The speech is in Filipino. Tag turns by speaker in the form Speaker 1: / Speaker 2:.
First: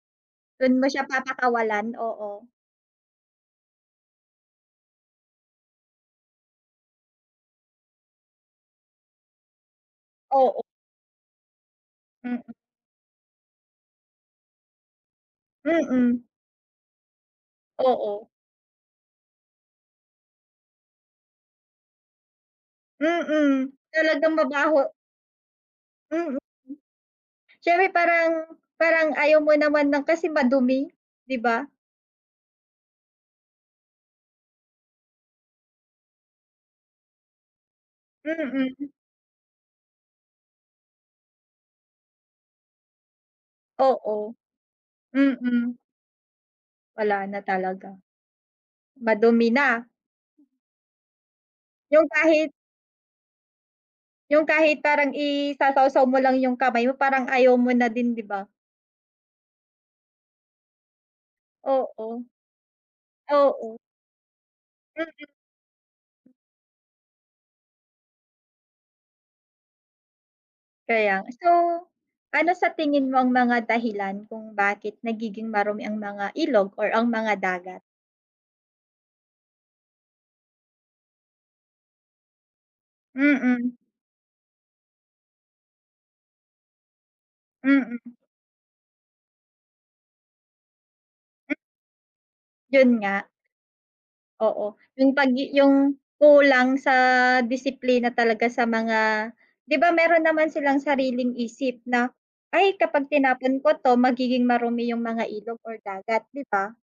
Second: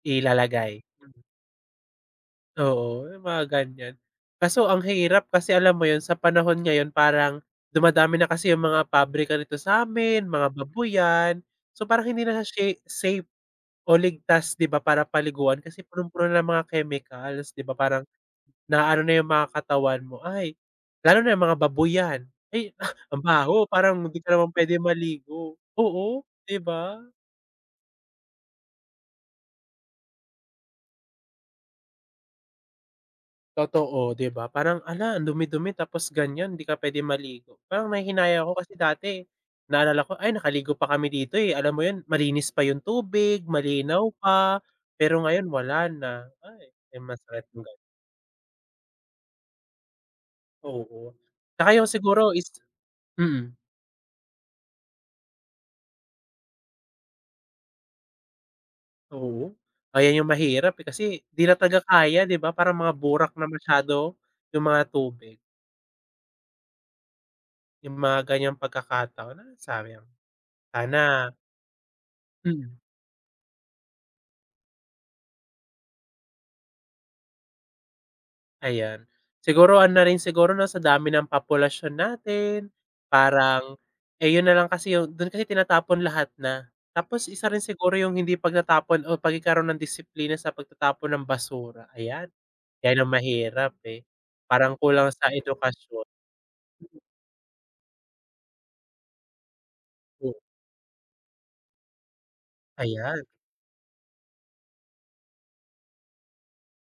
Speaker 1: Dun
Speaker 2: Ilalagay,
Speaker 1: mo siya
Speaker 2: mm.
Speaker 1: papakawalan, oo.
Speaker 2: Oo, yung mga ganyan. Kaso ang hirap kasi alam mo yun, sa panahon ngayon parang, dumadami na kasi yung mga pabrika dito sa'min, mga
Speaker 1: Oo.
Speaker 2: babuyan, so parang hindi na
Speaker 1: Mm.
Speaker 2: shi safe o ligtas, di ba, para paliguan kasi
Speaker 1: Mm.
Speaker 2: punung-puno ng mga chemicals, di ba, parang,
Speaker 1: Oo.
Speaker 2: na-ano na yung mga katawan mo ay lalo na yung mga babuyan, ay ang baho,
Speaker 1: Mm,
Speaker 2: parang hindi ka
Speaker 1: talagang
Speaker 2: naman pwedeng
Speaker 1: mabaho.
Speaker 2: maligo, oo
Speaker 1: Mm,
Speaker 2: di ba?
Speaker 1: siyempre parang parang ayaw mo naman ng kasi madumi, di ba?
Speaker 2: Totoo, di ba, parang hala ang dumi-dumi tapos ganyan, di ka pwedeng maligo parang nanghihinayang ako kasi
Speaker 1: Mm.
Speaker 2: dati, naalala ko ay nakaligo pa kami dito eh, alam mo yun malinis pa yung tubig, malinaw
Speaker 1: Oo.
Speaker 2: pa, pero ngayon
Speaker 1: Mm.
Speaker 2: wala na, ay yun
Speaker 1: Wala na
Speaker 2: masakit dun.
Speaker 1: talaga, madumi na.
Speaker 2: Oo. 'Tsaka yung
Speaker 1: Yung
Speaker 2: siguro is
Speaker 1: kahit
Speaker 2: mm.
Speaker 1: Yung kahit parang i-sasawsaw mo lang yung kamay mo, parang ayaw mo na din, di ba?
Speaker 2: Oo, ayan yung mahirap eh, kasi di na talaga
Speaker 1: Oo.
Speaker 2: kaya, di ba, parang mga burak na
Speaker 1: Oo.
Speaker 2: masyado, yung mga
Speaker 1: Mm.
Speaker 2: tubig. Yung mga ganyang pagkakataon ah, sayang,
Speaker 1: Kaya,
Speaker 2: sana
Speaker 1: so, ano sa
Speaker 2: Mm.
Speaker 1: tingin mo ang mga dahilan kung bakit nagiging marumi ang mga ilog or ang mga dagat?
Speaker 2: Ayan, siguro ano rin siguro 'no sa dami ng populasyon natin,
Speaker 1: Mm.
Speaker 2: parang, eh, yun nalang kasi yung dun kasi tinatapon lahat na, tapos isa rin siguro
Speaker 1: Mm.
Speaker 2: yung hindi pagtatapon o pagkakaroon ng disiplina sa pagtatapon ng
Speaker 1: M
Speaker 2: basura. Ayan, yan
Speaker 1: Yun
Speaker 2: ang
Speaker 1: nga.
Speaker 2: mahirap eh, parang
Speaker 1: Oo, yung
Speaker 2: kulang
Speaker 1: pag
Speaker 2: sa
Speaker 1: i yung
Speaker 2: edukasyon.
Speaker 1: kulang sa disiplina talaga sa mga di ba meron
Speaker 2: Mm.
Speaker 1: naman silang sariling isip na, ay kapag
Speaker 2: Ayan.
Speaker 1: tinapon ko 'to magiging marumi yung mga ilog or dagat, di ba?